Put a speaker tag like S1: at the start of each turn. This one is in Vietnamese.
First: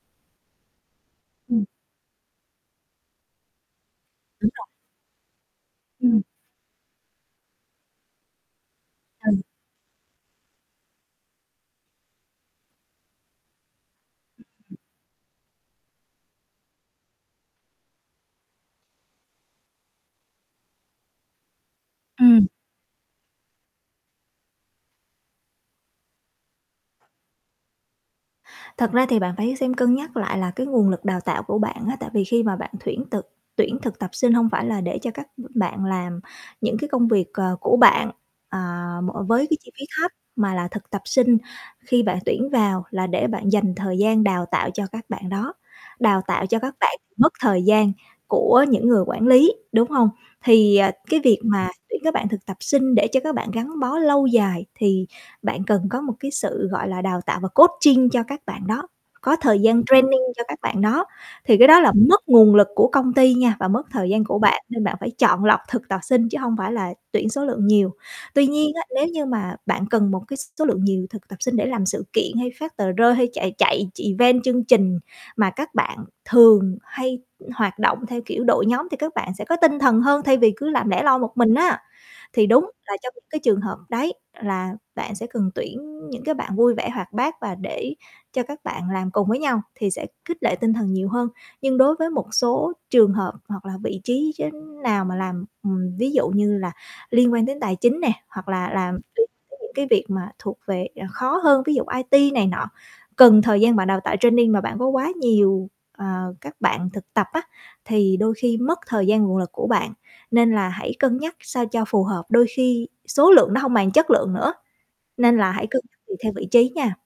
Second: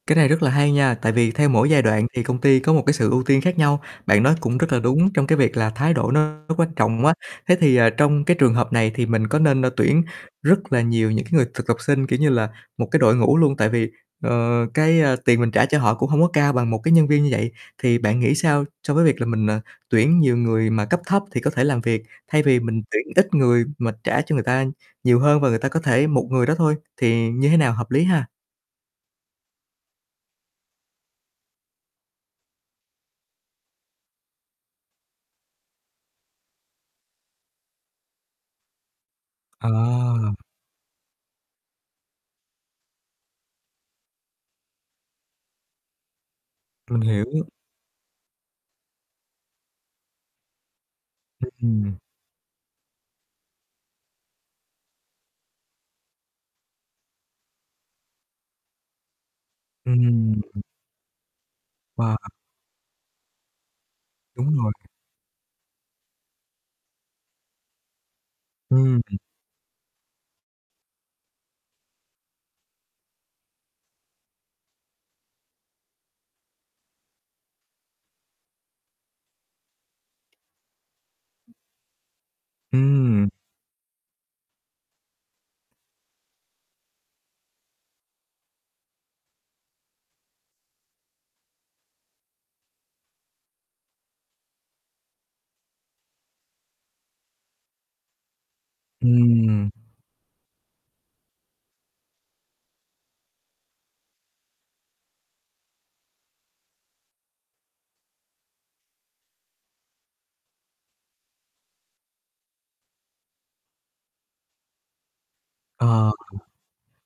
S1: Cái này rất là hay nha, tại vì theo
S2: Ừm.
S1: mỗi giai đoạn thì công ty có một cái sự ưu tiên khác nhau. Bạn nói
S2: Đúng
S1: cũng
S2: rồi.
S1: rất là đúng trong cái việc là thái độ
S2: Ừm.
S1: nó nó quan trọng quá. Thế thì, ờ, trong cái trường hợp này thì mình có
S2: Ừ.
S1: nên, ơ, tuyển rất là nhiều những cái người thực tập sinh, kiểu như là, một cái đội ngũ luôn? Tại vì, ờ, cái, ờ, tiền mình trả cho họ cũng hông có cao bằng một cái nhân viên như vậy. Thì bạn nghĩ sao so với việc là mình, à, tuyển nhiều người mà cấp thấp thì có thể làm việc, thay
S2: Ừm.
S1: vì mình tuyển ít người mà trả cho người ta nhiều hơn và người ta có thể một người đó thôi, thì như thế nào hợp lý ha?
S2: Thật ra thì bạn phải xem cân nhắc lại là cái nguồn lực đào tạo của bạn á, tại vì khi mà bạn tuyển thực tuyển thực tập sinh hông phải là để cho các b bạn làm những cái công việc, ờ, của bạn, à, m với cái
S1: Ờ.
S2: chi phí thấp. Mà là thực tập sinh khi bạn tuyển vào là để bạn dành thời gian đào tạo cho các bạn đó, đào tạo cho các bạn
S1: Mình hiểu.
S2: mất thời gian của những người quản lý, đúng hông? Thì, à, cái việc
S1: Ưm,
S2: mà
S1: ừm.
S2: tuyển các bạn thực tập sinh để cho các bạn gắn bó lâu dài thì bạn cần có một cái sự, gọi là, đào tạo và coaching cho các bạn đó. Có thời gian training cho các
S1: Ừm.
S2: bạn đó thì cái đó là
S1: Mà, à
S2: mất nguồn lực của công ty nha, và mất thời gian của
S1: Đúng
S2: bạn
S1: rồi.
S2: nên bạn phải chọn lọc thực tập sinh chứ hông phải là tuyển số lượng nhiều. Tuy nhiên á,
S1: Ừm,
S2: nếu
S1: ừm.
S2: như mà bạn cần một cái s số lượng nhiều thực tập sinh để làm sự kiện hay phát tờ rơi hay chạy chạy ch event chương trình mà các bạn thường hay hoạt động theo kiểu đội nhóm thì các bạn sẽ có tinh thần hơn thay vì cứ làm lẻ loi một mình á. Thì đúng là trong những
S1: Ừm.
S2: cái trường hợp đấy là bạn sẽ cần tuyển những cái bạn vui vẻ hoạt bát và để cho các bạn làm cùng với nhau thì sẽ khích lệ tinh thần nhiều hơn. Nhưng đối với một số trường hợp hoặc là vị trí, chư nào mà làm ừm, ví dụ như là liên quan đến tài chính nè, hoặc là làm tới tới
S1: Ừm.
S2: những cái việc mà thuộc về, à, khó hơn, ví dụ IT này nọ. Cần thời gian bạn đào tạo training mà bạn có quá nhiều, ờ, các bạn thực tập á, thì đôi khi mất thời gian nguồn lực của bạn, nên là hãy cân nhắc sao cho phù hợp. Đôi khi số lượng nó hông bằng chất lượng nữa, nên là hãy cân nhắc
S1: Ờ.
S2: tùy theo vị trí nha.